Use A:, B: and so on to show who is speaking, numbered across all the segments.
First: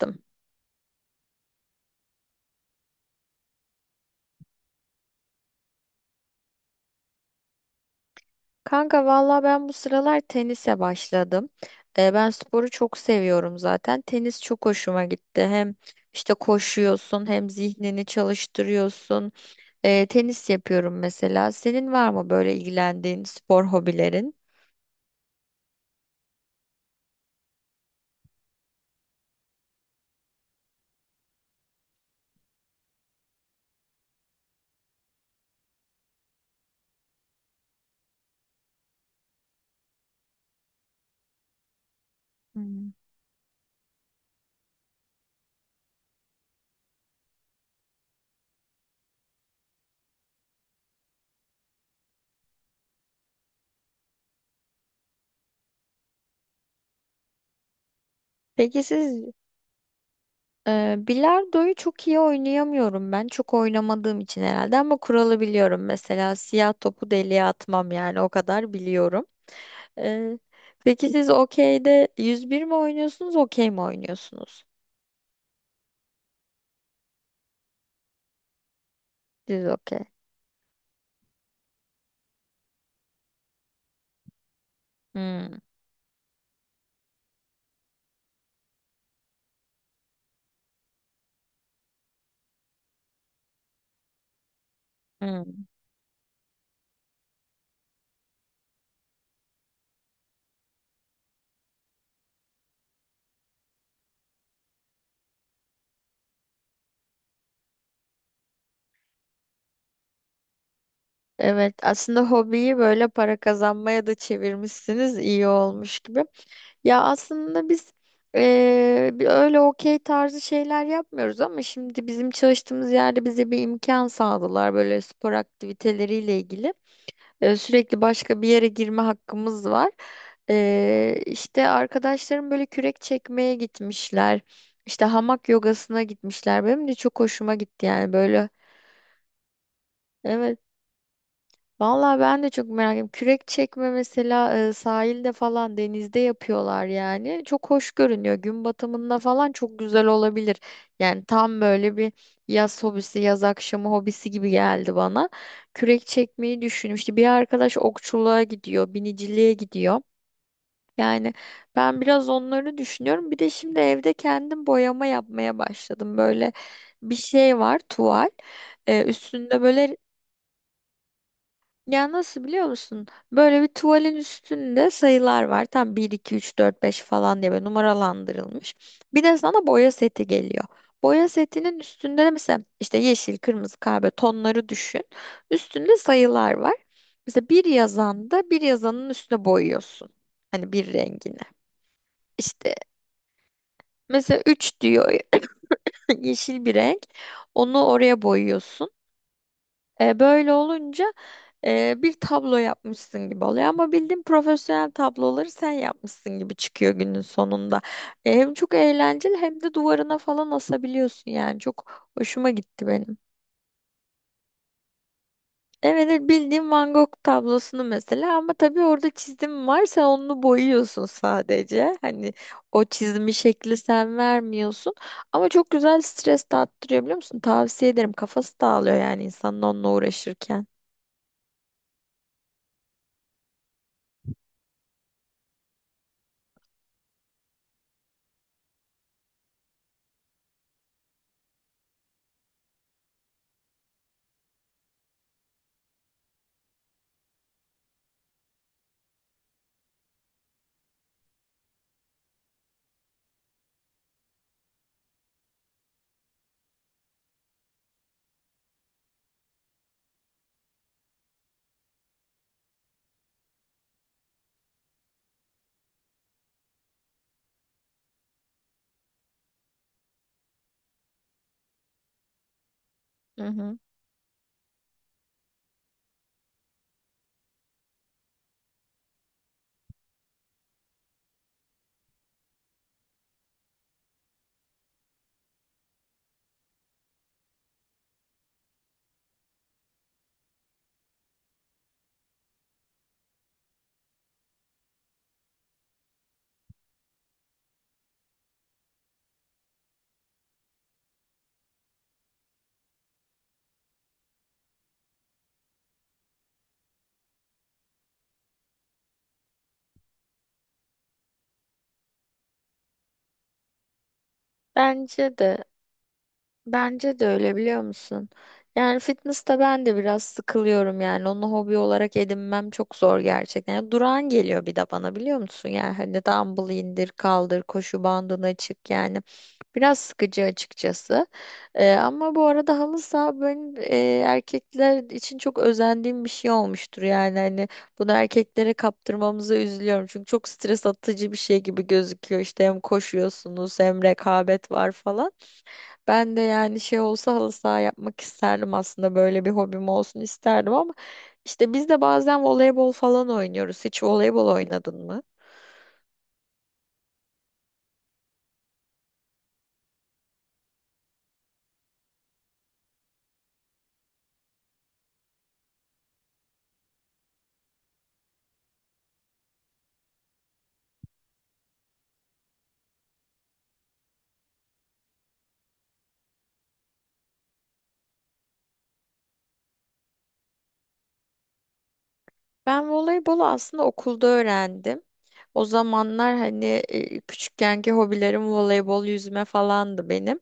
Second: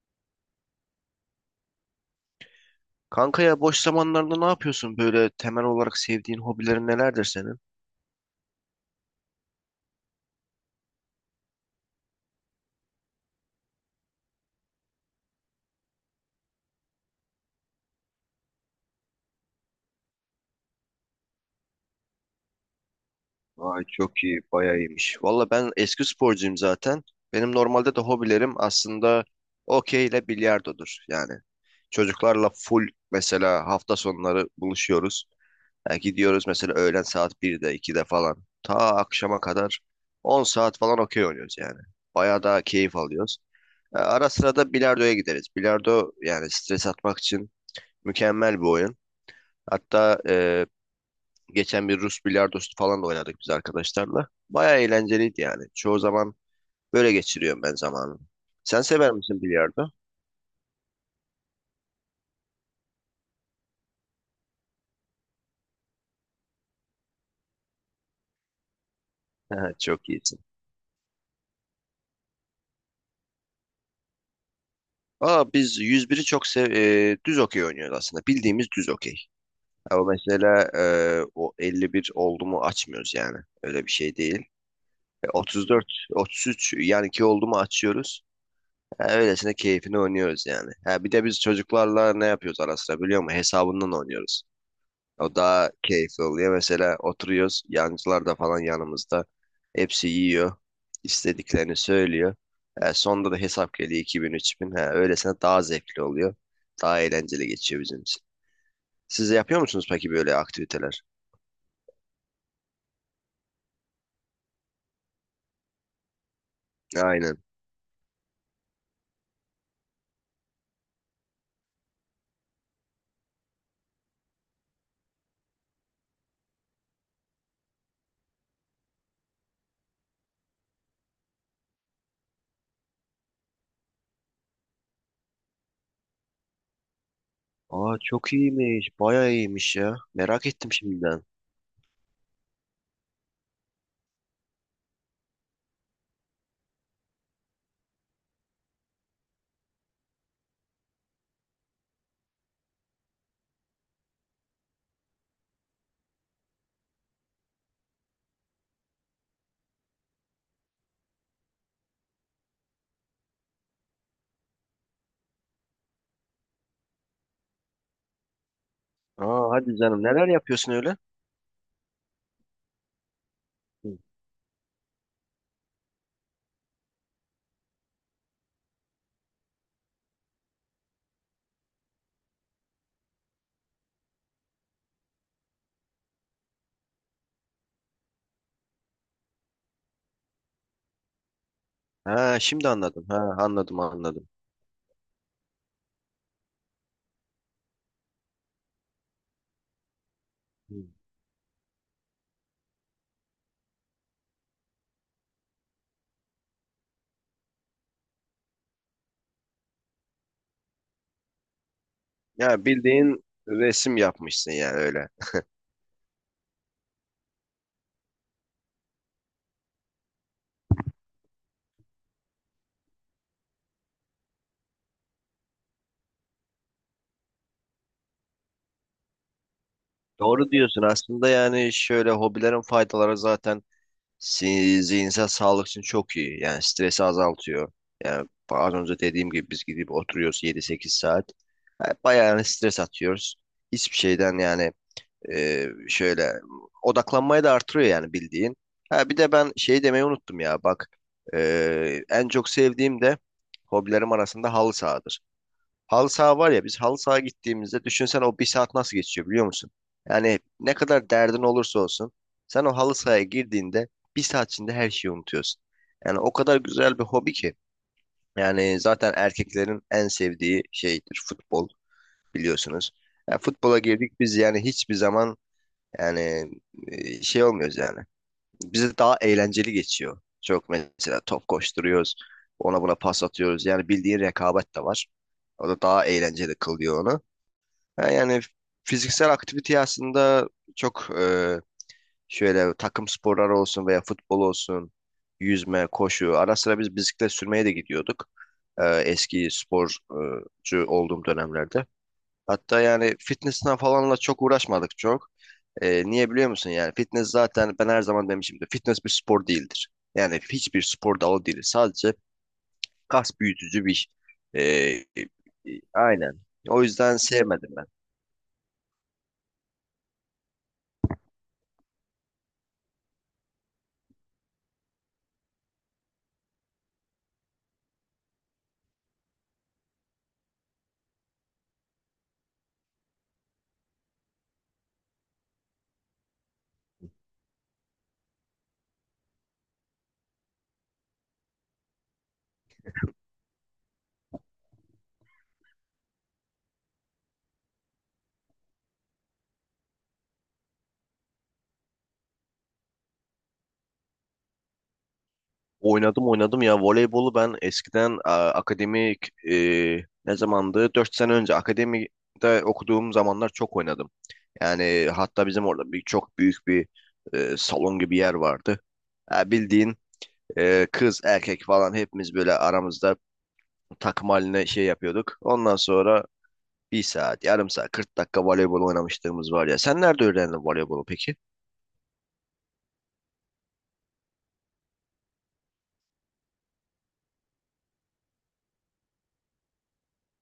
A: Yaptım.
B: Kanka ya boş zamanlarda ne yapıyorsun? Böyle temel olarak sevdiğin hobilerin nelerdir senin?
A: Kanka valla ben bu sıralar tenise başladım. Ben sporu çok seviyorum zaten. Tenis çok hoşuma gitti. Hem işte koşuyorsun hem zihnini çalıştırıyorsun. Tenis yapıyorum mesela. Senin var mı böyle ilgilendiğin spor
B: Ay çok
A: hobilerin?
B: iyi, bayağı iyiymiş. Valla ben eski sporcuyum zaten. Benim normalde de hobilerim aslında okey ile bilardodur. Yani çocuklarla full mesela hafta sonları buluşuyoruz. Yani gidiyoruz mesela öğlen saat 1'de 2'de falan. Ta akşama kadar 10 saat falan okey oynuyoruz yani. Bayağı daha
A: Hmm.
B: keyif alıyoruz. Ara sıra da bilardoya gideriz. Bilardo yani stres atmak için mükemmel bir oyun. Hatta geçen bir Rus bilardosu falan da oynadık biz arkadaşlarla. Baya eğlenceliydi yani. Çoğu zaman böyle geçiriyorum ben zamanımı.
A: Peki
B: Sen sever
A: siz
B: misin bilardo?
A: bilardoyu çok iyi oynayamıyorum ben. Çok oynamadığım için herhalde ama kuralı biliyorum. Mesela siyah topu deliğe atmam yani o kadar biliyorum.
B: Çok
A: Ee,
B: iyisin.
A: peki siz okeyde 101 mi oynuyorsunuz, okey mi oynuyorsunuz?
B: Aa, biz yüz biri düz okey oynuyoruz aslında. Bildiğimiz düz okey.
A: Siz
B: Ama
A: okey.
B: mesela o 51 oldu mu açmıyoruz yani. Öyle bir şey değil.
A: Hmm,
B: 34, 33 yani ki oldu mu açıyoruz. Ha, öylesine keyfini oynuyoruz yani. Ha, bir de biz çocuklarla ne yapıyoruz ara sıra biliyor musun? Hesabından oynuyoruz. O
A: hmm.
B: daha keyifli oluyor. Mesela oturuyoruz. Yancılar da falan yanımızda. Hepsi yiyor. İstediklerini söylüyor. Sonda da hesap geliyor iki bin üç bin. Ha, öylesine daha zevkli oluyor. Daha eğlenceli geçiyor bizim için. Siz de yapıyor musunuz peki böyle aktiviteler?
A: Evet, aslında hobiyi böyle para kazanmaya da çevirmişsiniz, iyi olmuş gibi. Ya
B: Aynen.
A: aslında biz bir öyle okey tarzı şeyler yapmıyoruz ama şimdi bizim çalıştığımız yerde bize bir imkan sağladılar böyle spor aktiviteleriyle ilgili. Sürekli başka bir yere girme hakkımız var. İşte arkadaşlarım böyle kürek çekmeye gitmişler. İşte hamak yogasına gitmişler. Benim de çok hoşuma gitti
B: Aa
A: yani
B: çok
A: böyle.
B: iyiymiş. Bayağı iyiymiş ya. Merak
A: Evet.
B: ettim şimdiden.
A: Vallahi ben de çok merak ediyorum. Kürek çekme mesela sahilde falan denizde yapıyorlar yani. Çok hoş görünüyor. Gün batımında falan çok güzel olabilir. Yani tam böyle bir yaz hobisi, yaz akşamı hobisi gibi geldi bana. Kürek çekmeyi düşünmüştü. Bir arkadaş okçuluğa gidiyor, biniciliğe gidiyor. Yani ben biraz onları düşünüyorum. Bir de şimdi evde kendim boyama yapmaya başladım. Böyle bir şey var, tuval.
B: Aa
A: Üstünde
B: hadi
A: böyle
B: canım neler yapıyorsun öyle?
A: ya, nasıl biliyor musun? Böyle bir
B: Hı.
A: tuvalin üstünde sayılar var. Tam 1, 2, 3, 4, 5 falan diye böyle numaralandırılmış. Bir de sana boya seti geliyor. Boya setinin üstünde de mesela işte yeşil, kırmızı, kahve tonları düşün. Üstünde sayılar var. Mesela bir yazanda bir yazanın üstüne boyuyorsun. Hani bir rengini.
B: Ha şimdi
A: İşte
B: anladım. Ha anladım anladım.
A: mesela 3 diyor yeşil bir renk. Onu oraya boyuyorsun. Böyle
B: Hı.
A: olunca bir tablo yapmışsın gibi oluyor ama bildiğin profesyonel tabloları sen yapmışsın gibi çıkıyor günün sonunda. Hem çok eğlenceli hem de duvarına falan asabiliyorsun yani çok hoşuma
B: Ya
A: gitti benim.
B: bildiğin resim yapmışsın yani öyle.
A: Evet evet, bildiğim Van Gogh tablosunu mesela ama tabii orada çizim var, sen onu boyuyorsun sadece. Hani o çizimi şekli sen vermiyorsun ama çok güzel stres dağıttırıyor biliyor musun? Tavsiye ederim, kafası dağılıyor yani insanın onunla
B: Doğru
A: uğraşırken.
B: diyorsun. Aslında yani şöyle hobilerin faydaları zaten zihinsel sağlık için çok iyi. Yani stresi azaltıyor. Yani az önce dediğim gibi biz gidip oturuyoruz yedi sekiz saat. Yani bayağı yani stres atıyoruz. Hiçbir şeyden yani şöyle odaklanmayı da artırıyor yani bildiğin. Ha, bir de ben şey demeyi unuttum ya bak. En çok sevdiğim de hobilerim arasında halı sahadır. Halı saha var ya biz halı saha gittiğimizde düşünsen o bir saat nasıl geçiyor biliyor musun? Yani ne kadar derdin olursa olsun sen o halı sahaya girdiğinde bir saat içinde her şeyi unutuyorsun. Yani o kadar güzel bir hobi ki. Yani zaten erkeklerin en sevdiği şeydir futbol biliyorsunuz. Yani
A: Hı hı.
B: futbola girdik biz yani hiçbir zaman yani şey olmuyoruz yani. Bize daha eğlenceli geçiyor. Çok mesela top koşturuyoruz. Ona buna pas atıyoruz. Yani bildiğin rekabet de var. O da daha eğlenceli kılıyor onu. Ha, yani fiziksel aktivite aslında çok şöyle takım sporları olsun veya futbol olsun, yüzme, koşu. Ara sıra biz bisiklet sürmeye de gidiyorduk, eski sporcu olduğum dönemlerde. Hatta yani fitness'ten falanla çok uğraşmadık çok. Niye biliyor musun? Yani fitness zaten ben her zaman demişimdir. Fitness bir spor değildir. Yani hiçbir spor dalı değil. Sadece kas büyütücü bir, e, e,
A: Bence de
B: aynen. O yüzden
A: bence de öyle
B: sevmedim.
A: biliyor musun? Yani fitness'ta ben de biraz sıkılıyorum yani onu hobi olarak edinmem çok zor gerçekten. Yani durağan geliyor bir de bana biliyor musun? Yani hani dumbbell indir kaldır, koşu bandını çık yani biraz sıkıcı açıkçası. Ama bu arada halı saha, ben erkekler için çok özendiğim bir şey olmuştur yani hani bunu erkeklere kaptırmamıza üzülüyorum. Çünkü çok stres atıcı bir şey gibi gözüküyor. İşte hem koşuyorsunuz hem rekabet var falan. Ben de yani şey olsa halı saha yapmak isterdim aslında, böyle bir hobim olsun isterdim ama işte biz de bazen voleybol falan oynuyoruz. Hiç voleybol oynadın mı?
B: Oynadım oynadım ya voleybolu ben eskiden akademik, ne zamandı? 4 sene önce akademide okuduğum zamanlar çok oynadım. Yani hatta bizim orada bir çok büyük bir salon gibi yer vardı. Ha, bildiğin kız erkek falan hepimiz böyle aramızda takım haline şey yapıyorduk. Ondan sonra bir saat, yarım saat, 40 dakika voleybol oynamışlığımız var ya. Sen nerede öğrendin voleybolu peki?
A: Ben voleybolu aslında okulda öğrendim. O zamanlar hani küçükkenki hobilerim voleybol, yüzme falandı benim.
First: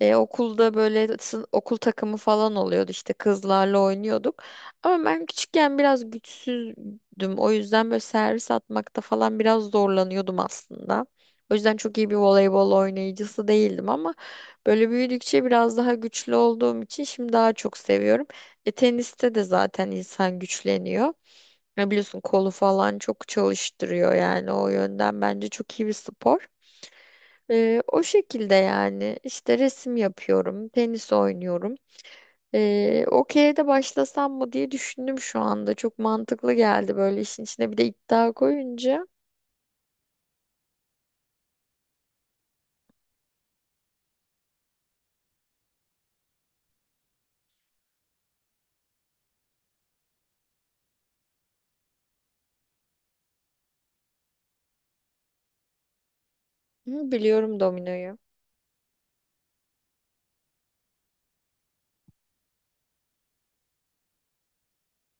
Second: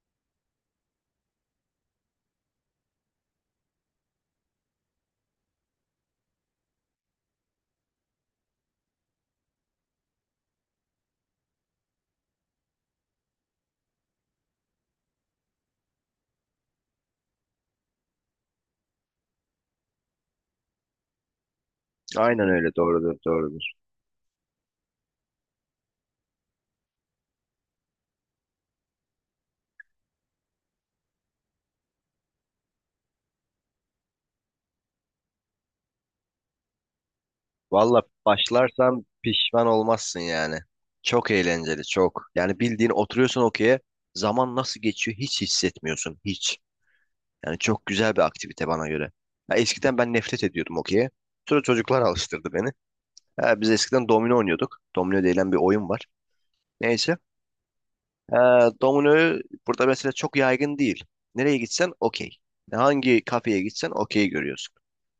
A: Okulda böyle okul takımı falan oluyordu, işte kızlarla oynuyorduk. Ama ben küçükken biraz güçsüzdüm. O yüzden böyle servis atmakta falan biraz zorlanıyordum aslında. O yüzden çok iyi bir voleybol oynayıcısı değildim ama böyle büyüdükçe biraz daha güçlü olduğum için şimdi daha çok seviyorum. Teniste de zaten insan güçleniyor. Ya biliyorsun
B: Aynen,
A: kolu
B: öyle
A: falan
B: doğrudur
A: çok
B: doğrudur.
A: çalıştırıyor yani o yönden bence çok iyi bir spor. O şekilde yani işte resim yapıyorum, tenis oynuyorum. Okey'e de başlasam mı diye düşündüm şu anda. Çok mantıklı geldi böyle, işin içine bir de
B: Valla
A: iddia
B: başlarsan
A: koyunca.
B: pişman olmazsın yani. Çok eğlenceli, çok. Yani bildiğin oturuyorsun okey'e, zaman nasıl geçiyor hiç hissetmiyorsun, hiç. Yani çok güzel bir aktivite bana göre. Ya eskiden ben nefret ediyordum okey'e. Sonra çocuklar alıştırdı beni. Ha, biz eskiden domino oynuyorduk. Domino denilen bir oyun var.
A: Hı,
B: Neyse.
A: biliyorum dominoyu.
B: Ha, dominoyu burada mesela çok yaygın değil. Nereye gitsen okey. Hangi kafeye gitsen okey görüyorsun.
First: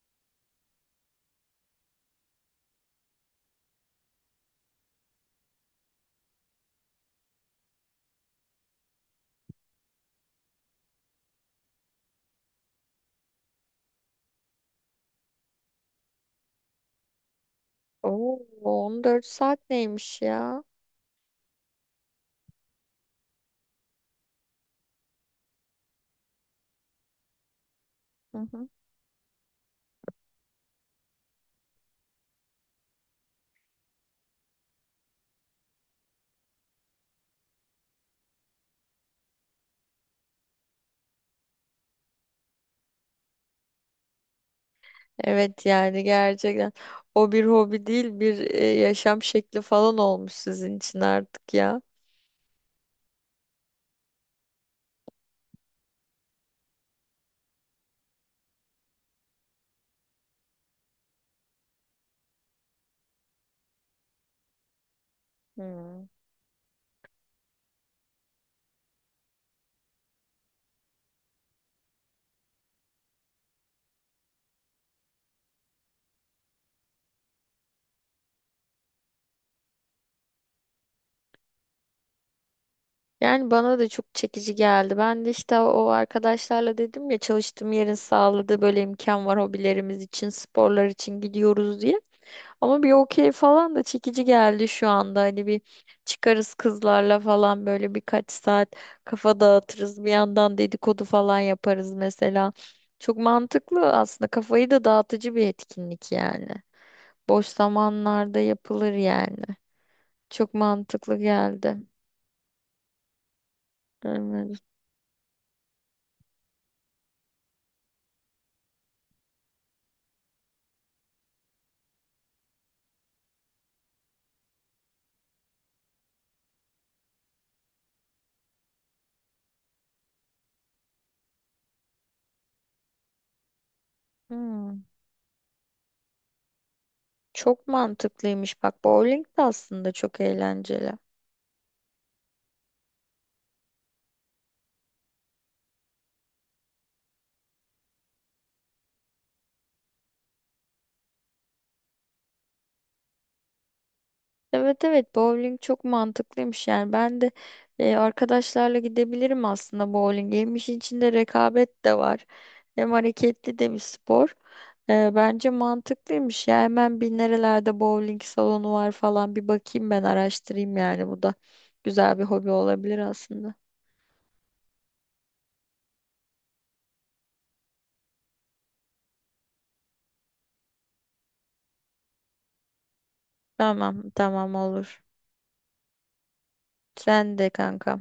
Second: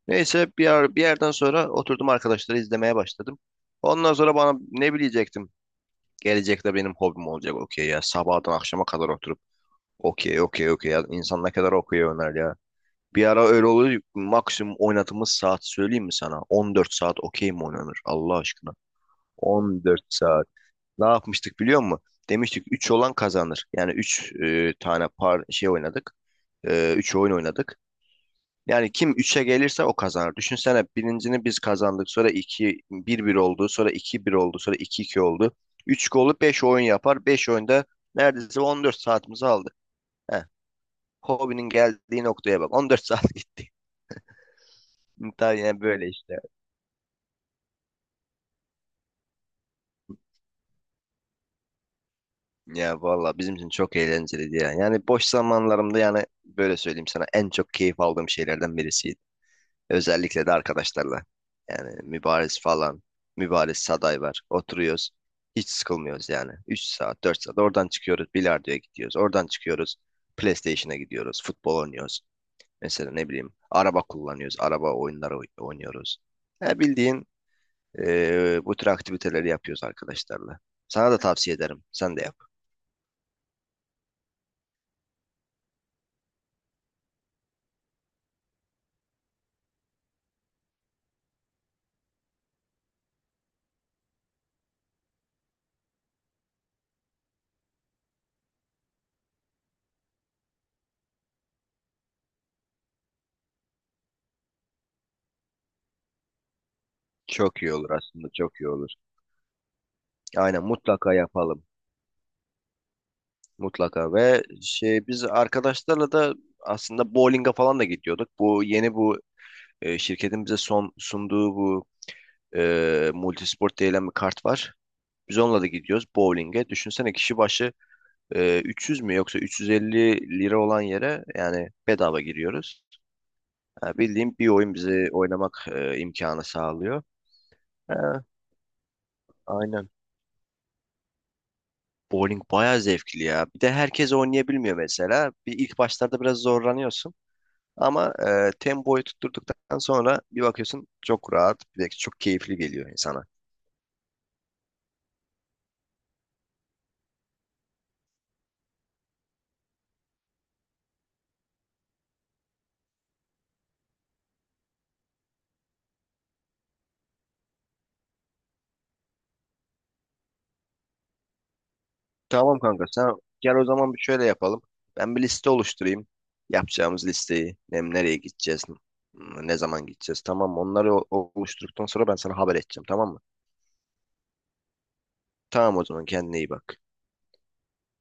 B: Neyse bir yerden sonra oturdum, arkadaşları izlemeye başladım. Ondan sonra bana ne bilecektim? Gelecekte benim hobim olacak okey ya. Sabahtan akşama kadar oturup okey okey okey ya. İnsan ne kadar okey oynar ya. Bir ara öyle oluyor. Maksimum oynadığımız saat söyleyeyim mi sana? 14 saat okey mi oynanır Allah
A: Oo,
B: aşkına?
A: 14 saat
B: 14
A: neymiş
B: saat.
A: ya?
B: Ne yapmıştık biliyor musun? Demiştik 3 olan kazanır. Yani 3 tane par şey oynadık. 3 oyun oynadık.
A: Hı hı.
B: Yani kim üçe gelirse o kazanır. Düşünsene birincini biz kazandık. Sonra iki bir bir oldu. Sonra iki bir oldu. Sonra iki iki oldu. 3 golü 5 oyun yapar. Beş oyunda neredeyse 14 saatimizi aldı. Heh. Hobinin geldiği noktaya bak. 14 saat gitti. Tabii
A: Evet
B: yani
A: yani
B: böyle işte.
A: gerçekten o bir hobi değil, bir yaşam şekli falan olmuş sizin için artık ya.
B: Ya valla bizim için çok eğlenceliydi ya. Yani boş zamanlarımda yani böyle söyleyeyim sana en çok keyif aldığım şeylerden birisiydi. Özellikle de arkadaşlarla. Yani Mübariz falan. Mübariz Saday var. Oturuyoruz. Hiç
A: Hı.
B: sıkılmıyoruz yani. 3 saat, 4 saat. Oradan çıkıyoruz. Bilardo'ya gidiyoruz. Oradan çıkıyoruz. PlayStation'a gidiyoruz. Futbol oynuyoruz. Mesela ne bileyim. Araba kullanıyoruz. Araba oyunları oynuyoruz. Ya bildiğin bu tür aktiviteleri yapıyoruz arkadaşlarla. Sana da tavsiye ederim. Sen de yap.
A: Yani bana da çok çekici geldi. Ben de işte o arkadaşlarla dedim ya, çalıştığım yerin sağladığı böyle imkan var hobilerimiz için, sporlar için gidiyoruz diye. Ama bir okey falan da çekici geldi şu anda. Hani bir çıkarız kızlarla falan böyle birkaç saat kafa dağıtırız. Bir yandan dedikodu falan yaparız mesela. Çok mantıklı aslında. Kafayı da dağıtıcı bir etkinlik yani. Boş
B: Çok iyi olur aslında.
A: zamanlarda
B: Çok iyi olur.
A: yapılır yani. Çok
B: Aynen, mutlaka
A: mantıklı
B: yapalım.
A: geldi.
B: Mutlaka ve
A: Evet.
B: şey, biz arkadaşlarla da aslında bowling'e falan da gidiyorduk. Bu yeni bu şirketin bize son sunduğu bu multisport denilen bir kart var. Biz onunla da gidiyoruz bowling'e. Düşünsene kişi başı 300 mü yoksa 350 lira olan yere yani bedava giriyoruz. Ha, bildiğim bir oyun
A: Hmm.
B: bize oynamak imkanı sağlıyor.
A: Çok
B: Ha,
A: mantıklıymış bak, bowling de
B: aynen.
A: aslında çok eğlenceli.
B: Bowling bayağı zevkli ya. Bir de herkes oynayabilmiyor mesela. Bir ilk başlarda biraz zorlanıyorsun. Ama tempoyu tutturduktan sonra bir bakıyorsun çok rahat, bir de çok keyifli geliyor insana.
A: Evet evet, bowling çok mantıklıymış yani ben de arkadaşlarla gidebilirim aslında bowling. Hem işin içinde rekabet de var hem hareketli de bir spor. Bence mantıklıymış ya, hemen bir nerelerde bowling salonu var falan bir bakayım, ben araştırayım yani bu da güzel bir hobi
B: Tamam kanka,
A: olabilir
B: sen
A: aslında.
B: gel o zaman, bir şöyle yapalım. Ben bir liste oluşturayım. Yapacağımız listeyi, nereye gideceğiz, ne zaman gideceğiz, tamam mı? Onları oluşturduktan sonra ben sana haber edeceğim, tamam mı?
A: Tamam tamam, olur.
B: Tamam, o zaman kendine iyi bak.
A: Sen de kanka.